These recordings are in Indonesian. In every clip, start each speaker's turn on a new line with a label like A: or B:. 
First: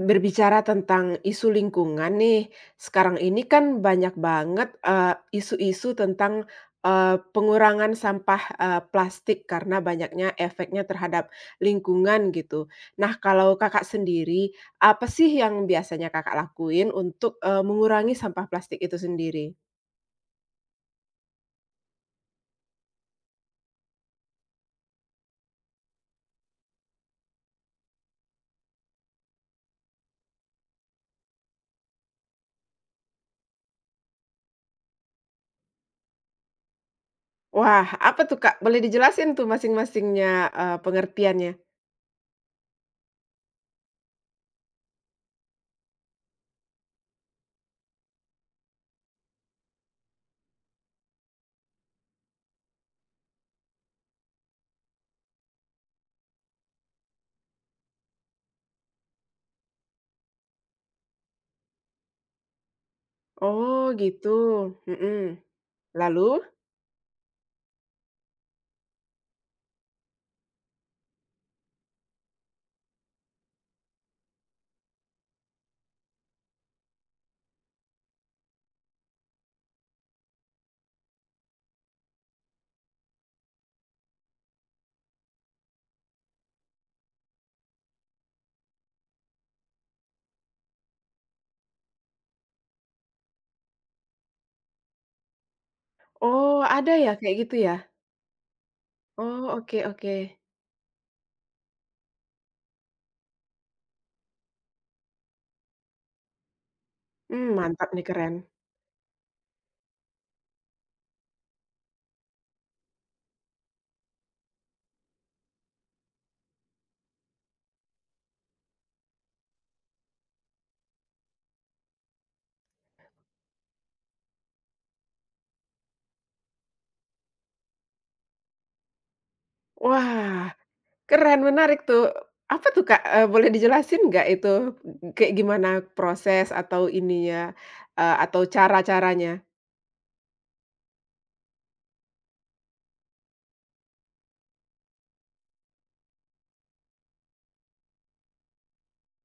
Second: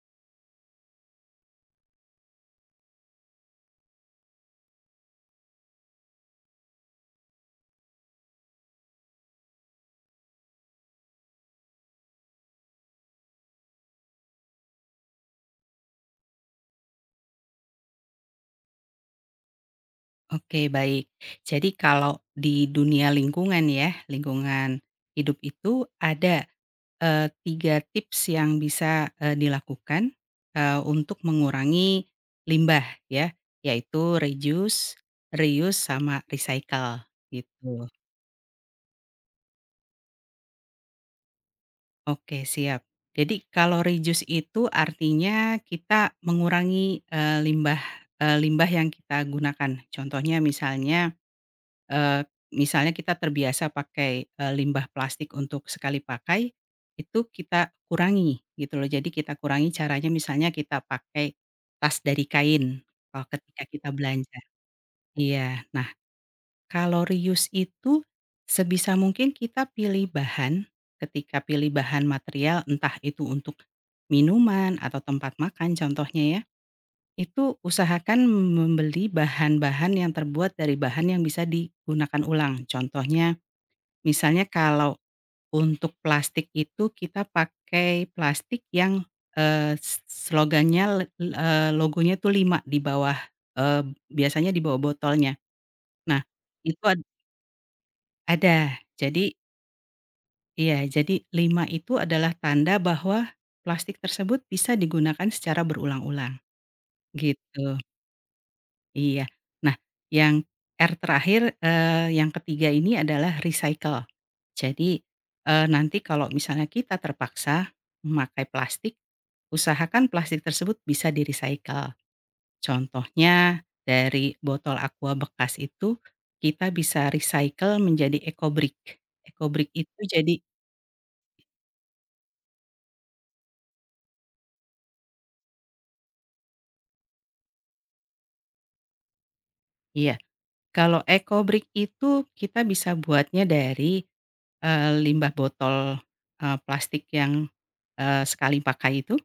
A: Berbicara tentang isu lingkungan nih, sekarang ini kan banyak banget, isu-isu tentang, pengurangan sampah, plastik karena banyaknya efeknya terhadap lingkungan gitu. Nah, kalau Kakak sendiri, apa sih yang biasanya Kakak lakuin untuk, mengurangi sampah plastik itu sendiri?
B: Oke, baik. Jadi kalau di dunia lingkungan ya, lingkungan hidup itu ada, 3 tips yang bisa, dilakukan, untuk mengurangi limbah ya, yaitu reduce, reuse, sama recycle
A: Wah,
B: gitu.
A: apa tuh, Kak? Boleh dijelasin tuh masing-masingnya, pengertiannya?
B: Oke, siap. Jadi kalau reduce itu artinya kita mengurangi, limbah yang kita gunakan. Contohnya misalnya kita terbiasa pakai, limbah plastik untuk sekali pakai, itu kita kurangi gitu loh. Jadi kita kurangi caranya misalnya kita pakai tas dari kain, kalau ketika kita
A: Oh gitu,
B: belanja.
A: mhm.
B: Iya. Nah,
A: Lalu?
B: kalau reuse itu sebisa mungkin kita pilih bahan, ketika pilih bahan material entah itu untuk minuman atau tempat makan contohnya ya, itu usahakan membeli bahan-bahan yang terbuat dari bahan yang bisa digunakan ulang. Contohnya misalnya kalau untuk plastik itu kita pakai plastik yang, eee, s slogannya le eee, logonya tuh 5 di bawah, eee, biasanya di bawah botolnya. Nah,
A: Oh,
B: itu
A: ada ya kayak gitu ya?
B: ada. Jadi
A: Oh, oke oke.
B: iya, jadi 5 itu adalah tanda bahwa plastik tersebut bisa digunakan secara berulang-ulang,
A: Mmm,
B: gitu.
A: mantap nih, keren.
B: Iya. Nah, yang R terakhir, yang ketiga ini adalah recycle. Jadi, nanti kalau misalnya kita terpaksa memakai plastik, usahakan plastik tersebut bisa di-recycle. Contohnya dari botol Aqua bekas itu kita bisa recycle menjadi EcoBrick. EcoBrick itu jadi
A: Wah, keren, menarik tuh. Apa tuh, Kak, boleh dijelasin nggak itu, kayak gimana proses atau ininya, atau cara-caranya?
B: Iya, kalau EcoBrick itu kita bisa buatnya dari, limbah botol, plastik yang, sekali pakai itu.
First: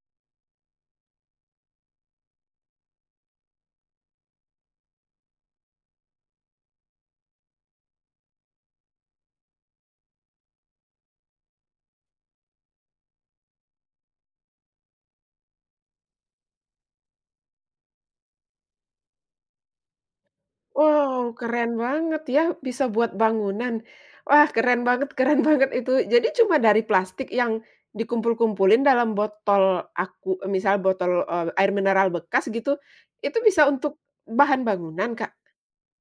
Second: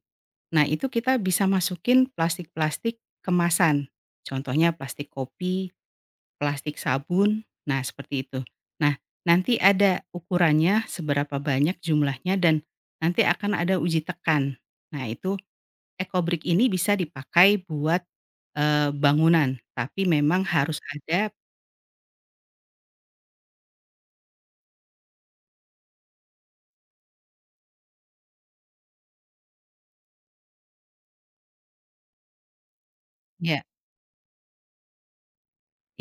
B: Nah, itu kita bisa masukin plastik-plastik kemasan. Contohnya plastik kopi, plastik sabun, nah seperti itu. Nah, nanti ada ukurannya seberapa banyak jumlahnya dan nanti akan ada uji tekan. Nah, itu ekobrik ini bisa dipakai buat, bangunan, tapi memang harus
A: Wow,
B: ada.
A: keren banget ya, bisa buat bangunan. Wah, keren banget keren banget itu. Jadi cuma dari plastik yang dikumpul-kumpulin dalam botol aku misal botol, air mineral bekas gitu, itu
B: Ya,
A: bisa untuk bahan bangunan, Kak?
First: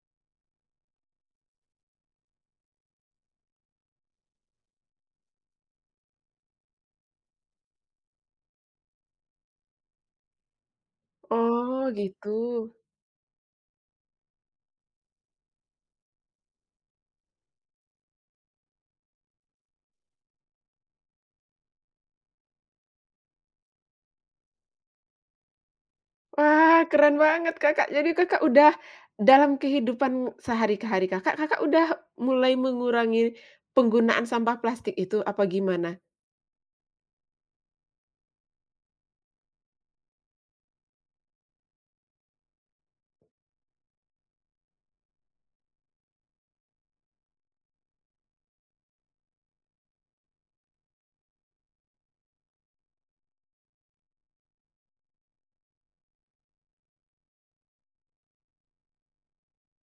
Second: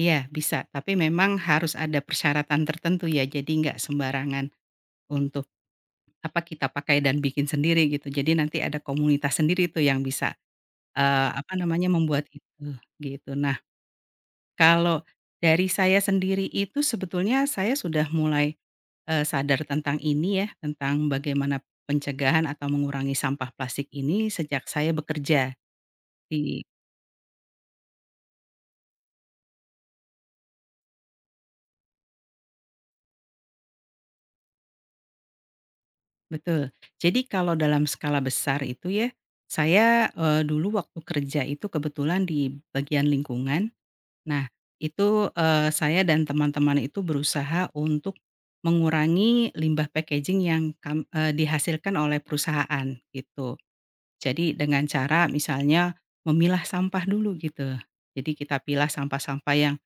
B: iya bisa, tapi memang harus ada persyaratan tertentu ya, jadi nggak sembarangan untuk apa kita pakai dan bikin sendiri gitu. Jadi nanti ada komunitas sendiri tuh yang bisa, apa
A: Oh,
B: namanya, membuat
A: gitu.
B: itu, gitu. Nah, kalau dari saya sendiri itu sebetulnya saya sudah mulai, sadar tentang ini ya, tentang bagaimana pencegahan atau mengurangi sampah plastik ini sejak saya bekerja di.
A: Wah, keren banget Kakak. Jadi Kakak udah dalam kehidupan sehari-hari Kakak, Kakak udah mulai mengurangi penggunaan sampah plastik itu apa gimana?
B: Betul. Jadi kalau dalam skala besar itu ya, saya, dulu waktu kerja itu kebetulan di bagian lingkungan. Nah, itu, saya dan teman-teman itu berusaha untuk mengurangi limbah packaging yang dihasilkan oleh perusahaan, gitu. Jadi dengan cara misalnya memilah sampah dulu gitu. Jadi kita pilah sampah-sampah yang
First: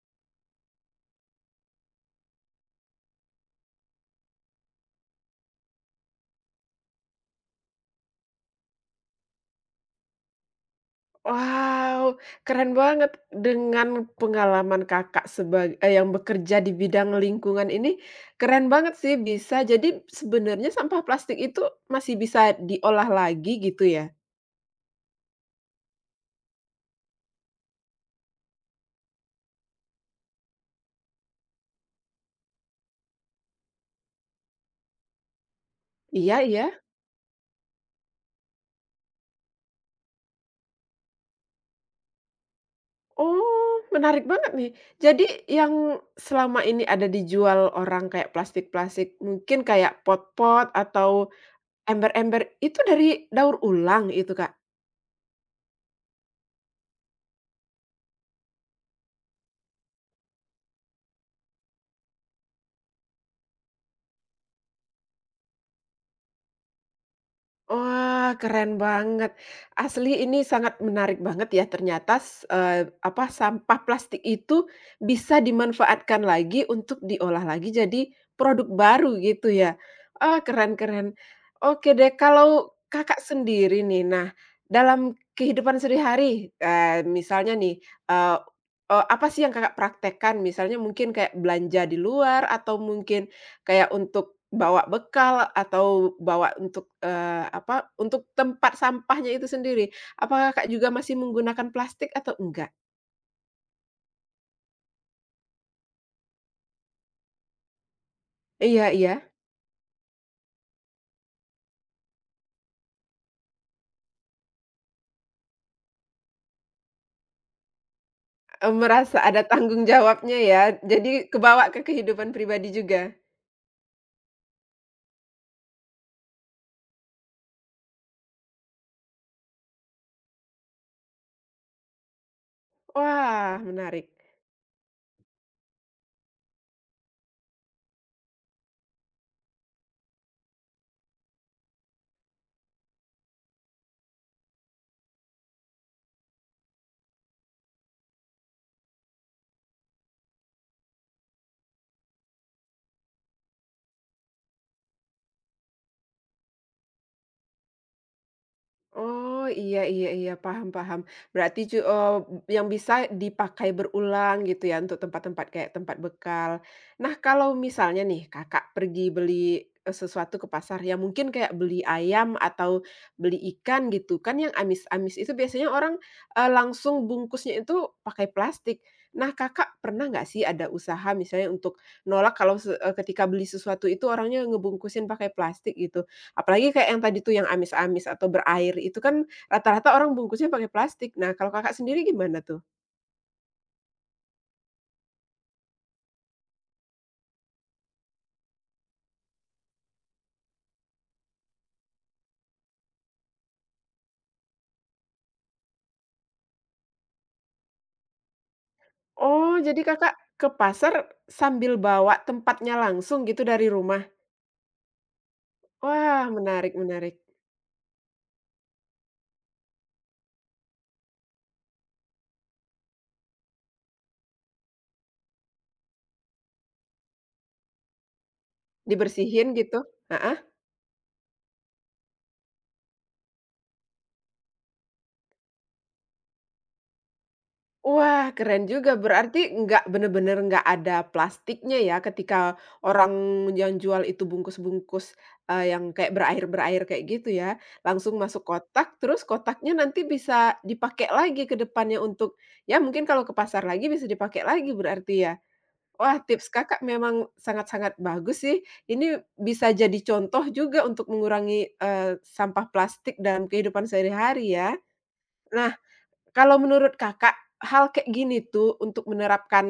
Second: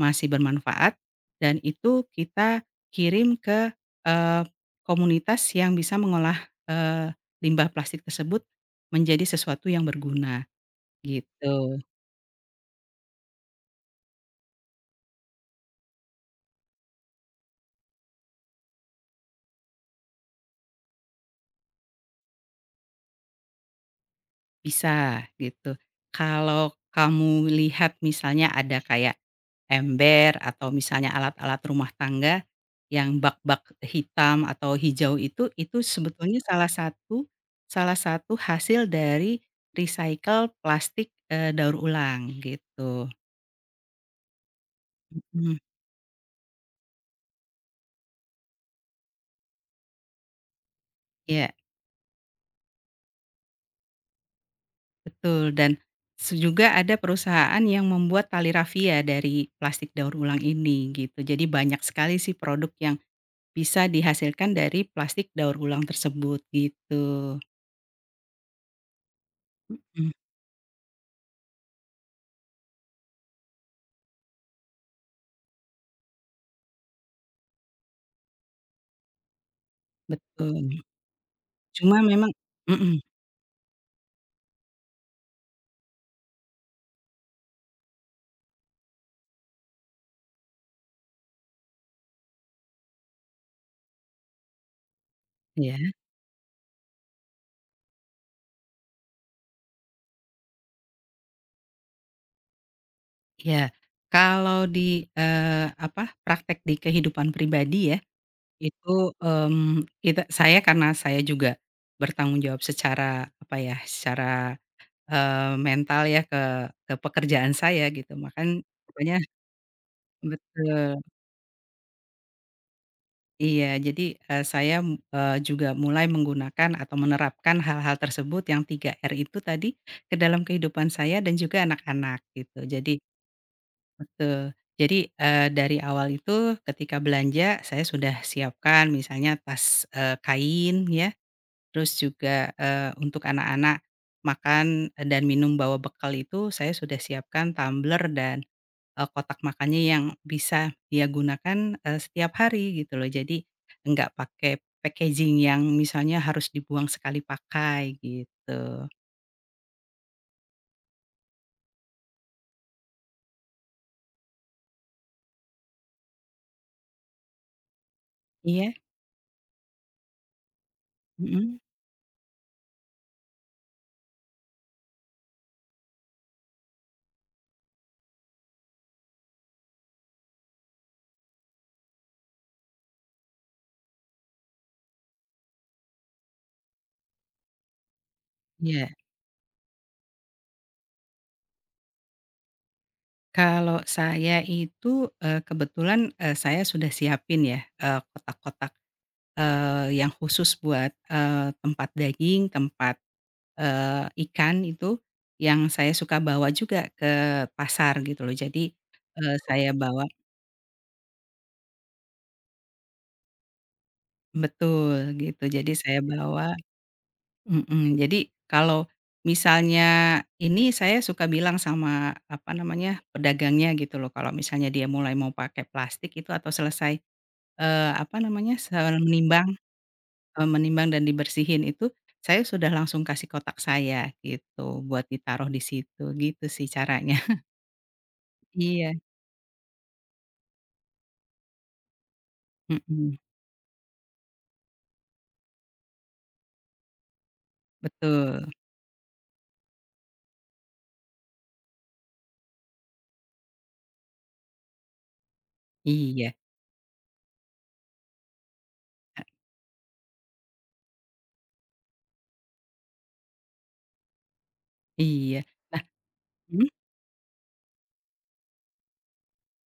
B: masih bermanfaat dan itu kita kirim ke, eee, komunitas yang bisa mengolah, eee, limbah plastik tersebut menjadi sesuatu yang berguna, gitu.
A: Wow, keren banget dengan pengalaman Kakak sebagai yang bekerja di bidang lingkungan ini, keren banget sih bisa jadi sebenarnya sampah plastik itu masih bisa diolah lagi gitu ya?
B: Bisa, gitu. Kalau kamu lihat misalnya ada kayak ember atau misalnya alat-alat rumah tangga yang bak-bak hitam atau hijau itu sebetulnya
A: Iya
B: salah
A: iya.
B: satu hasil dari recycle plastik, daur ulang gitu.
A: Oh, menarik banget nih. Jadi
B: Mhm,
A: yang selama ini ada dijual orang kayak plastik-plastik, mungkin kayak pot-pot atau
B: iya,
A: ember-ember, itu dari daur ulang itu, Kak?
B: betul dan juga ada perusahaan yang membuat tali rafia dari plastik daur ulang ini gitu. Jadi banyak sekali sih produk yang bisa dihasilkan dari plastik daur ulang tersebut gitu.
A: Wah, keren banget.
B: Mhm,
A: Asli ini sangat menarik banget ya ternyata apa, sampah plastik itu bisa dimanfaatkan lagi untuk diolah lagi jadi produk baru gitu ya. Ah, keren
B: betul.
A: keren. Oke
B: Cuma
A: deh,
B: memang,
A: kalau
B: mhm,
A: Kakak sendiri nih, nah dalam kehidupan sehari-hari, misalnya nih, eee eee, apa sih yang Kakak praktekkan? Misalnya mungkin kayak belanja di luar atau mungkin kayak untuk bawa bekal
B: iya,
A: atau bawa untuk, apa, untuk tempat sampahnya itu sendiri. Apakah Kakak juga masih menggunakan plastik atau enggak?
B: iya. Kalau di, apa, praktek di kehidupan pribadi ya, itu,
A: Iya iya,
B: mmm, kita saya karena saya juga bertanggung jawab secara, apa ya, secara, mental ya ke pekerjaan saya gitu, pokoknya
A: merasa ada tanggung jawabnya ya,
B: betul.
A: jadi kebawa ke kehidupan pribadi juga?
B: Iya, jadi, saya, juga mulai menggunakan atau menerapkan hal-hal tersebut yang tiga r itu tadi ke dalam kehidupan saya dan juga anak-anak gitu. Jadi,
A: Wah, menarik.
B: betul. Jadi, dari awal itu ketika belanja saya sudah siapkan misalnya tas, kain ya, terus juga, untuk anak-anak makan dan minum bawa bekal itu saya sudah siapkan tumbler dan kotak makannya yang bisa dia gunakan, setiap hari gitu loh. Jadi nggak pakai packaging yang misalnya harus dibuang sekali pakai gitu.
A: Oh, iya iya iya, paham paham. Berarti yang bisa dipakai berulang gitu ya, untuk tempat-tempat kayak tempat bekal. Nah, kalau misalnya nih Kakak
B: Iya,
A: pergi beli, sesuatu ke pasar ya mungkin kayak
B: mhm,
A: beli ayam atau beli ikan gitu kan, yang amis-amis itu biasanya orang, langsung bungkusnya itu pakai plastik. Nah, Kakak pernah nggak sih ada usaha misalnya untuk nolak kalau ketika beli sesuatu itu orangnya ngebungkusin pakai plastik gitu? Apalagi kayak yang tadi tuh yang amis-amis atau berair
B: iya.
A: itu kan rata-rata orang bungkusnya pakai plastik. Nah, kalau Kakak sendiri gimana tuh?
B: Kalau saya itu, kebetulan, saya sudah siapin ya, kotak-kotak, yang khusus buat, tempat daging, tempat, ikan itu yang saya suka bawa juga ke pasar gitu loh. Jadi,
A: Oh,
B: saya
A: jadi
B: bawa.
A: Kakak ke pasar sambil bawa tempatnya langsung gitu dari rumah?
B: Betul, gitu. Jadi saya
A: Wah,
B: bawa,
A: menarik menarik.
B: mhm, jadi kalau misalnya ini saya suka bilang sama, apa namanya, pedagangnya gitu loh, kalau misalnya dia mulai mau pakai plastik itu atau selesai, apa namanya,
A: Dibersihin gitu? Heeh.
B: menimbang dan dibersihin itu, saya sudah langsung kasih kotak saya gitu, buat ditaruh di situ, gitu sih caranya.
A: Wah, keren
B: Iya,
A: juga. Berarti nggak bener-bener nggak ada plastiknya ya ketika orang
B: mhm,
A: yang jual itu bungkus-bungkus, yang kayak berair-berair kayak gitu ya, langsung masuk
B: betul.
A: kotak, terus kotaknya nanti bisa dipakai lagi ke depannya untuk ya mungkin kalau ke pasar lagi bisa dipakai lagi berarti ya? Wah,
B: Iya,
A: tips Kakak memang sangat-sangat bagus sih. Ini bisa jadi contoh juga untuk mengurangi, sampah plastik dalam kehidupan sehari-hari ya.
B: iya.
A: Nah,
B: Nah,
A: kalau
B: mhm,
A: menurut Kakak, hal kayak gini tuh untuk menerapkan,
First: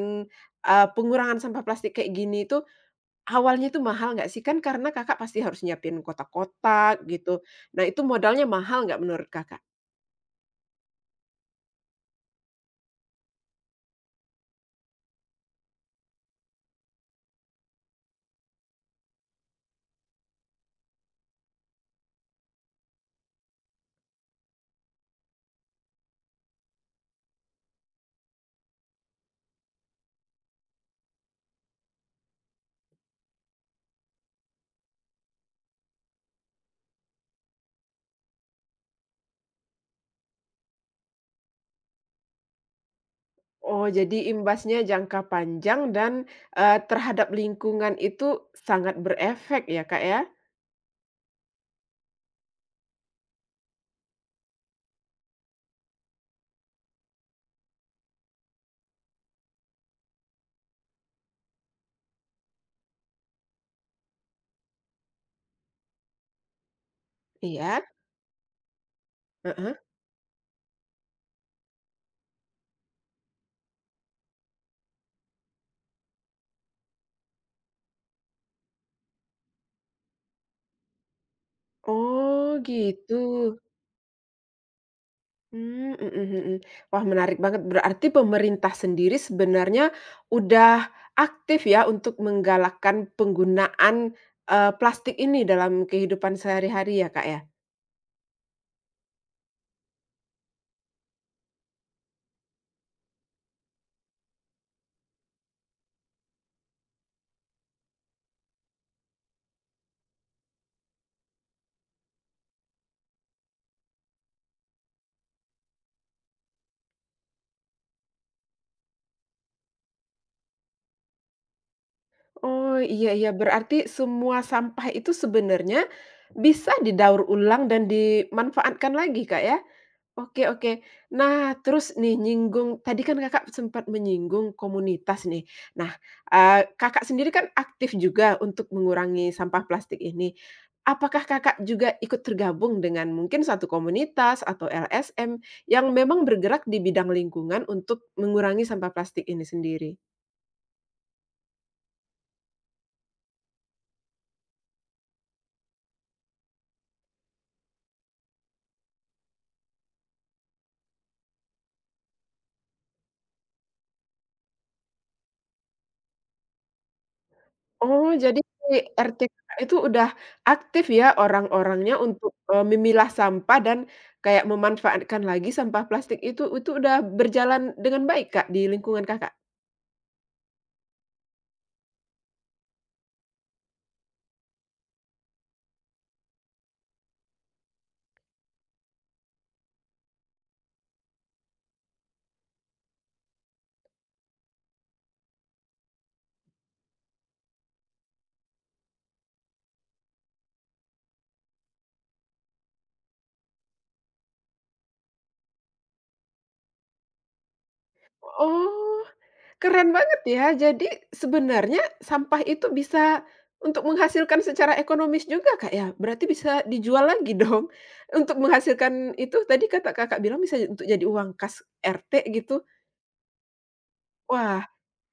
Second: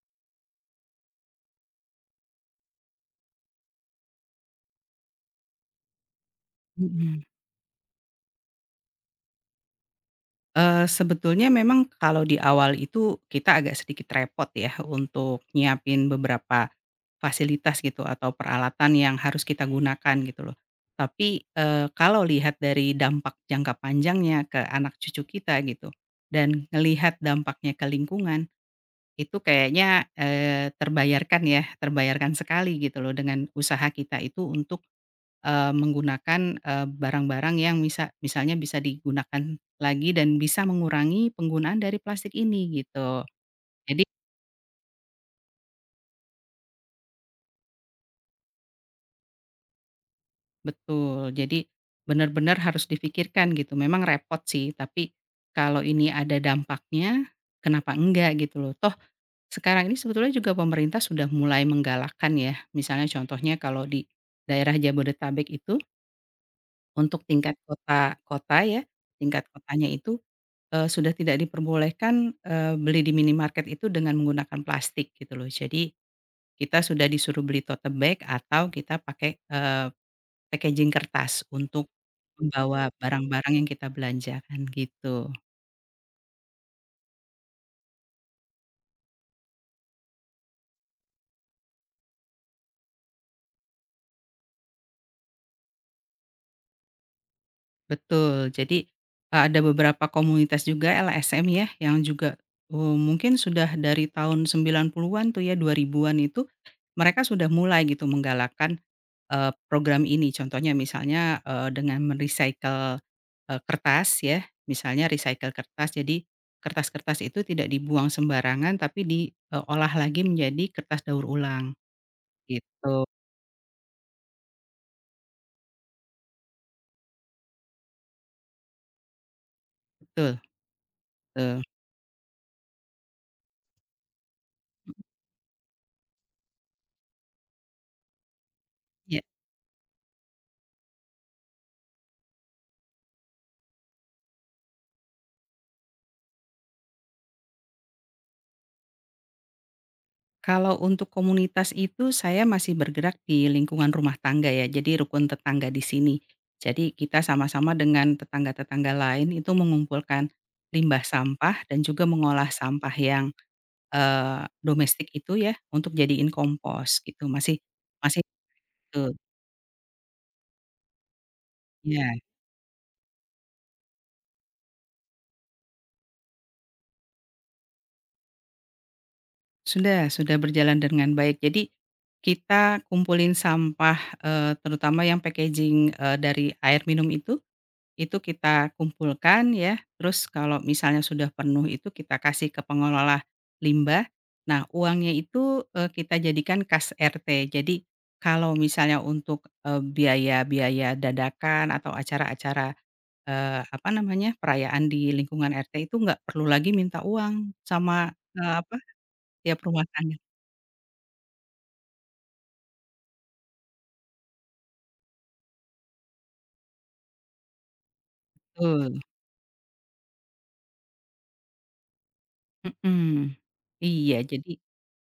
A: pengurangan sampah plastik kayak gini tuh, awalnya tuh mahal nggak sih? Kan karena Kakak pasti harus nyiapin kotak-kotak
B: mhm.
A: gitu. Nah, itu modalnya mahal nggak menurut Kakak?
B: Sebetulnya memang kalau di awal itu kita agak sedikit repot ya untuk nyiapin beberapa fasilitas gitu atau peralatan yang harus kita gunakan gitu loh. Tapi, kalau lihat dari dampak jangka panjangnya ke anak cucu kita gitu dan ngelihat dampaknya ke lingkungan, itu kayaknya, terbayarkan ya, terbayarkan sekali gitu loh dengan usaha kita itu untuk menggunakan, barang-barang yang misalnya bisa digunakan lagi dan bisa mengurangi penggunaan dari plastik ini gitu.
A: Oh,
B: Jadi
A: jadi imbasnya jangka panjang dan, terhadap lingkungan itu sangat berefek ya, Kak, ya?
B: betul, jadi benar-benar harus dipikirkan gitu. Memang repot sih, tapi kalau ini ada dampaknya, kenapa enggak gitu loh. Toh sekarang ini sebetulnya juga pemerintah sudah mulai menggalakkan ya, misalnya contohnya kalau di daerah Jabodetabek itu untuk tingkat
A: Iya?
B: kota kota ya, tingkat
A: Heeh.
B: kotanya itu sudah tidak diperbolehkan, beli di minimarket itu dengan menggunakan plastik gitu loh. Jadi kita sudah disuruh beli tote bag atau kita pakai, packaging kertas untuk
A: Oh,
B: membawa
A: gitu.
B: barang-barang yang kita belanjakan gitu.
A: Mmm, mhm mhm. Wah, menarik banget. Berarti pemerintah sendiri sebenarnya udah aktif ya untuk menggalakkan penggunaan, plastik ini dalam kehidupan sehari-hari ya, Kak, ya?
B: Betul. Jadi, ada beberapa komunitas juga LSM ya yang juga, mungkin sudah dari tahun 90-an tuh ya, 2000-an itu mereka sudah mulai gitu menggalakkan, program ini. Contohnya misalnya, eee, dengan me Eee, kertas ya, misalnya recycle kertas. Jadi kertas-kertas itu tidak dibuang sembarangan tapi diolah lagi menjadi kertas daur ulang,
A: Oh,
B: gitu.
A: iya iya, berarti semua sampah itu sebenarnya bisa didaur ulang dan dimanfaatkan lagi, Kak, ya?
B: Betul,
A: Oke oke. Nah,
B: betul.
A: terus nih nyinggung tadi kan Kakak sempat menyinggung komunitas nih. Nah, Kakak sendiri kan aktif juga untuk
B: Ya.
A: mengurangi sampah plastik ini. Apakah Kakak juga ikut tergabung dengan mungkin suatu komunitas atau LSM yang memang bergerak di bidang lingkungan untuk mengurangi sampah plastik ini sendiri?
B: Kalau untuk komunitas itu saya masih bergerak di lingkungan rumah tangga ya, jadi rukun tetangga di sini. Jadi kita sama-sama dengan tetangga-tetangga lain itu mengumpulkan limbah sampah dan juga mengolah sampah yang, domestik itu ya, untuk jadiin kompos gitu, masih
A: Oh,
B: masih
A: jadi si
B: itu,
A: RT Kakak itu udah aktif ya orang-orangnya
B: iya.
A: untuk, memilah sampah dan kayak memanfaatkan lagi sampah plastik itu udah berjalan dengan baik, Kak, di lingkungan Kakak?
B: Sudah berjalan dengan baik. Jadi, kita kumpulin sampah, terutama yang packaging, dari air minum itu kita kumpulkan ya, terus kalau misalnya sudah penuh itu kita kasih ke pengelola limbah. Nah, uangnya itu, kita jadikan kas RT. Jadi, kalau misalnya untuk, biaya-biaya dadakan atau acara-acara, apa namanya, perayaan di lingkungan RT itu nggak perlu lagi minta uang sama, eee, apa,
A: Oh,
B: tiap rumah
A: keren
B: tangga.
A: banget ya. Jadi sebenarnya sampah itu bisa untuk menghasilkan secara ekonomis juga, Kak, ya? Berarti bisa dijual lagi dong? Untuk
B: Betul.
A: menghasilkan itu tadi kata Kakak bilang bisa untuk jadi uang kas RT gitu?
B: Mhm. Iya, jadi
A: Wah.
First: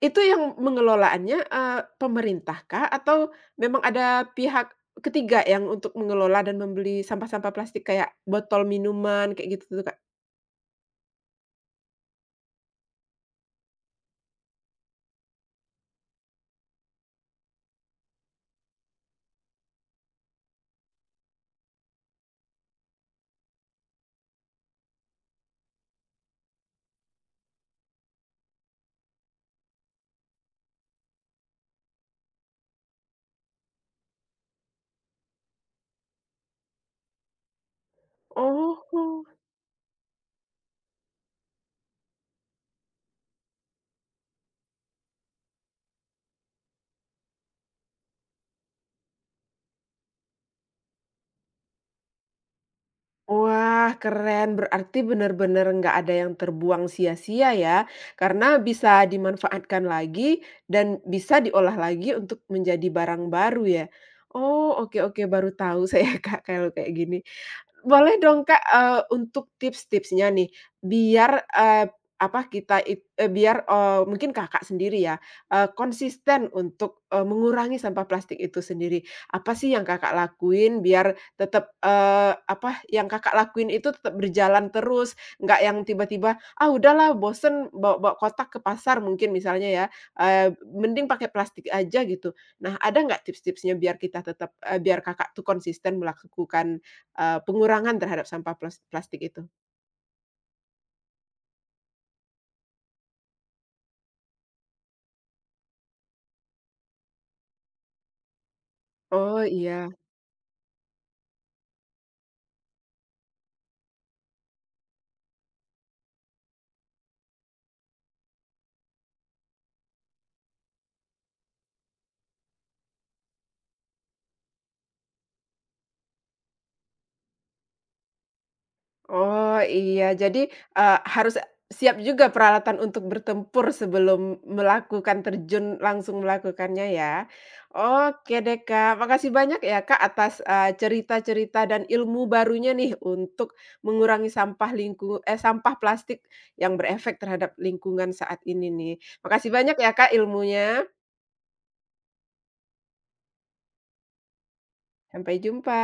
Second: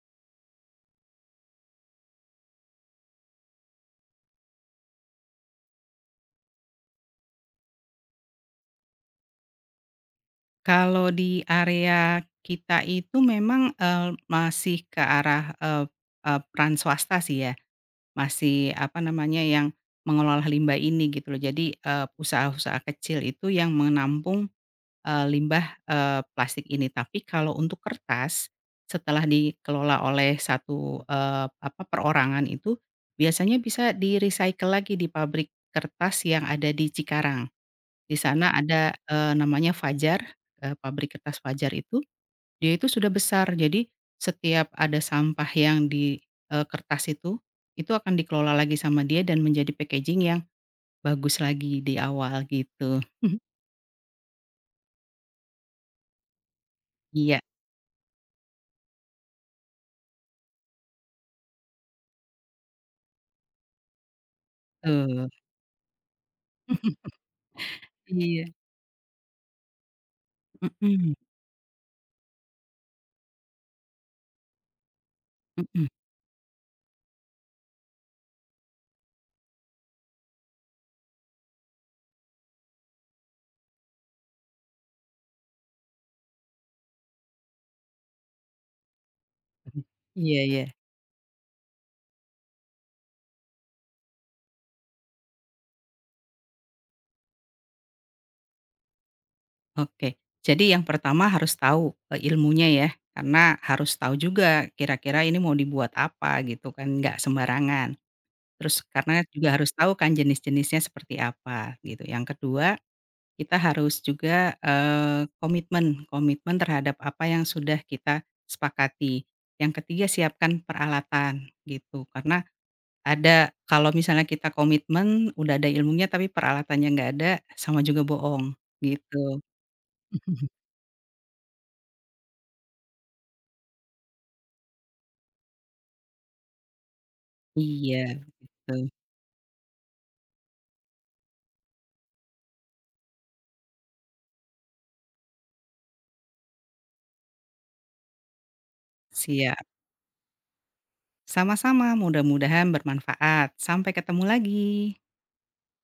A: Itu yang mengelolaannya, pemerintahkah atau memang ada pihak ketiga yang untuk mengelola dan membeli sampah-sampah plastik kayak botol minuman kayak gitu tuh, Kak?
B: kalau di area kita itu memang, masih ke arah, eee eee, peran swasta sih ya, masih apa namanya, yang mengelola limbah ini gitu loh. Jadi, usaha-usaha kecil itu yang menampung, limbah, plastik ini. Tapi kalau untuk kertas, setelah dikelola oleh satu, apa, perorangan itu, biasanya bisa di-recycle lagi di pabrik kertas yang ada di Cikarang. Di sana ada,
A: Oh.
B: namanya Fajar, pabrik kertas Fajar itu, dia itu sudah besar. Jadi setiap ada sampah yang di, kertas itu akan dikelola lagi sama dia dan menjadi packaging yang bagus lagi di awal gitu.
A: Wah, keren. Berarti benar-benar nggak ada yang terbuang
B: Iya,
A: sia-sia ya, karena bisa dimanfaatkan lagi dan bisa diolah lagi untuk menjadi barang baru ya? Oh, oke oke,
B: betul.
A: baru tahu saya, Kak, kalau kayak gini. Boleh dong
B: Iya,
A: Kak, untuk tips-tipsnya nih,
B: mhm,
A: biar, apa kita biar, mungkin Kakak sendiri ya,
B: mhm,
A: konsisten untuk, mengurangi sampah plastik itu sendiri. Apa sih yang Kakak lakuin biar tetap, apa, yang Kakak lakuin itu tetap berjalan terus, nggak yang tiba-tiba, "Ah udahlah bosen bawa-bawa kotak ke pasar," mungkin misalnya
B: mhm.
A: ya,
B: Iya, iya,
A: "mending pakai plastik aja," gitu. Nah, ada nggak tips-tipsnya biar kita tetap biar Kakak tuh konsisten melakukan eee, pengurangan terhadap sampah plastik itu.
B: oke. Jadi yang pertama harus tahu, ilmunya ya, karena harus tahu juga kira-kira ini mau dibuat apa gitu kan, nggak sembarangan. Terus karena
A: Oh
B: juga harus
A: iya,
B: tahu kan jenis-jenisnya seperti apa gitu. Yang kedua, kita harus juga, komitmen komitmen terhadap apa yang sudah kita sepakati. Yang ketiga, siapkan peralatan gitu. Karena ada kalau misalnya kita komitmen udah ada ilmunya tapi peralatannya nggak ada, sama juga bohong gitu.
A: oh iya jadi, harus siap juga peralatan untuk bertempur sebelum melakukan terjun langsung melakukannya ya.
B: Iya,
A: Oke deh
B: begitu.
A: Kak, makasih banyak ya Kak atas, cerita-cerita dan ilmu barunya nih untuk mengurangi sampah sampah plastik yang berefek terhadap lingkungan saat ini nih. Makasih
B: Siap,
A: banyak ya Kak ilmunya,
B: sama-sama, mudah-mudahan bermanfaat. Sampai ketemu lagi.
A: sampai jumpa.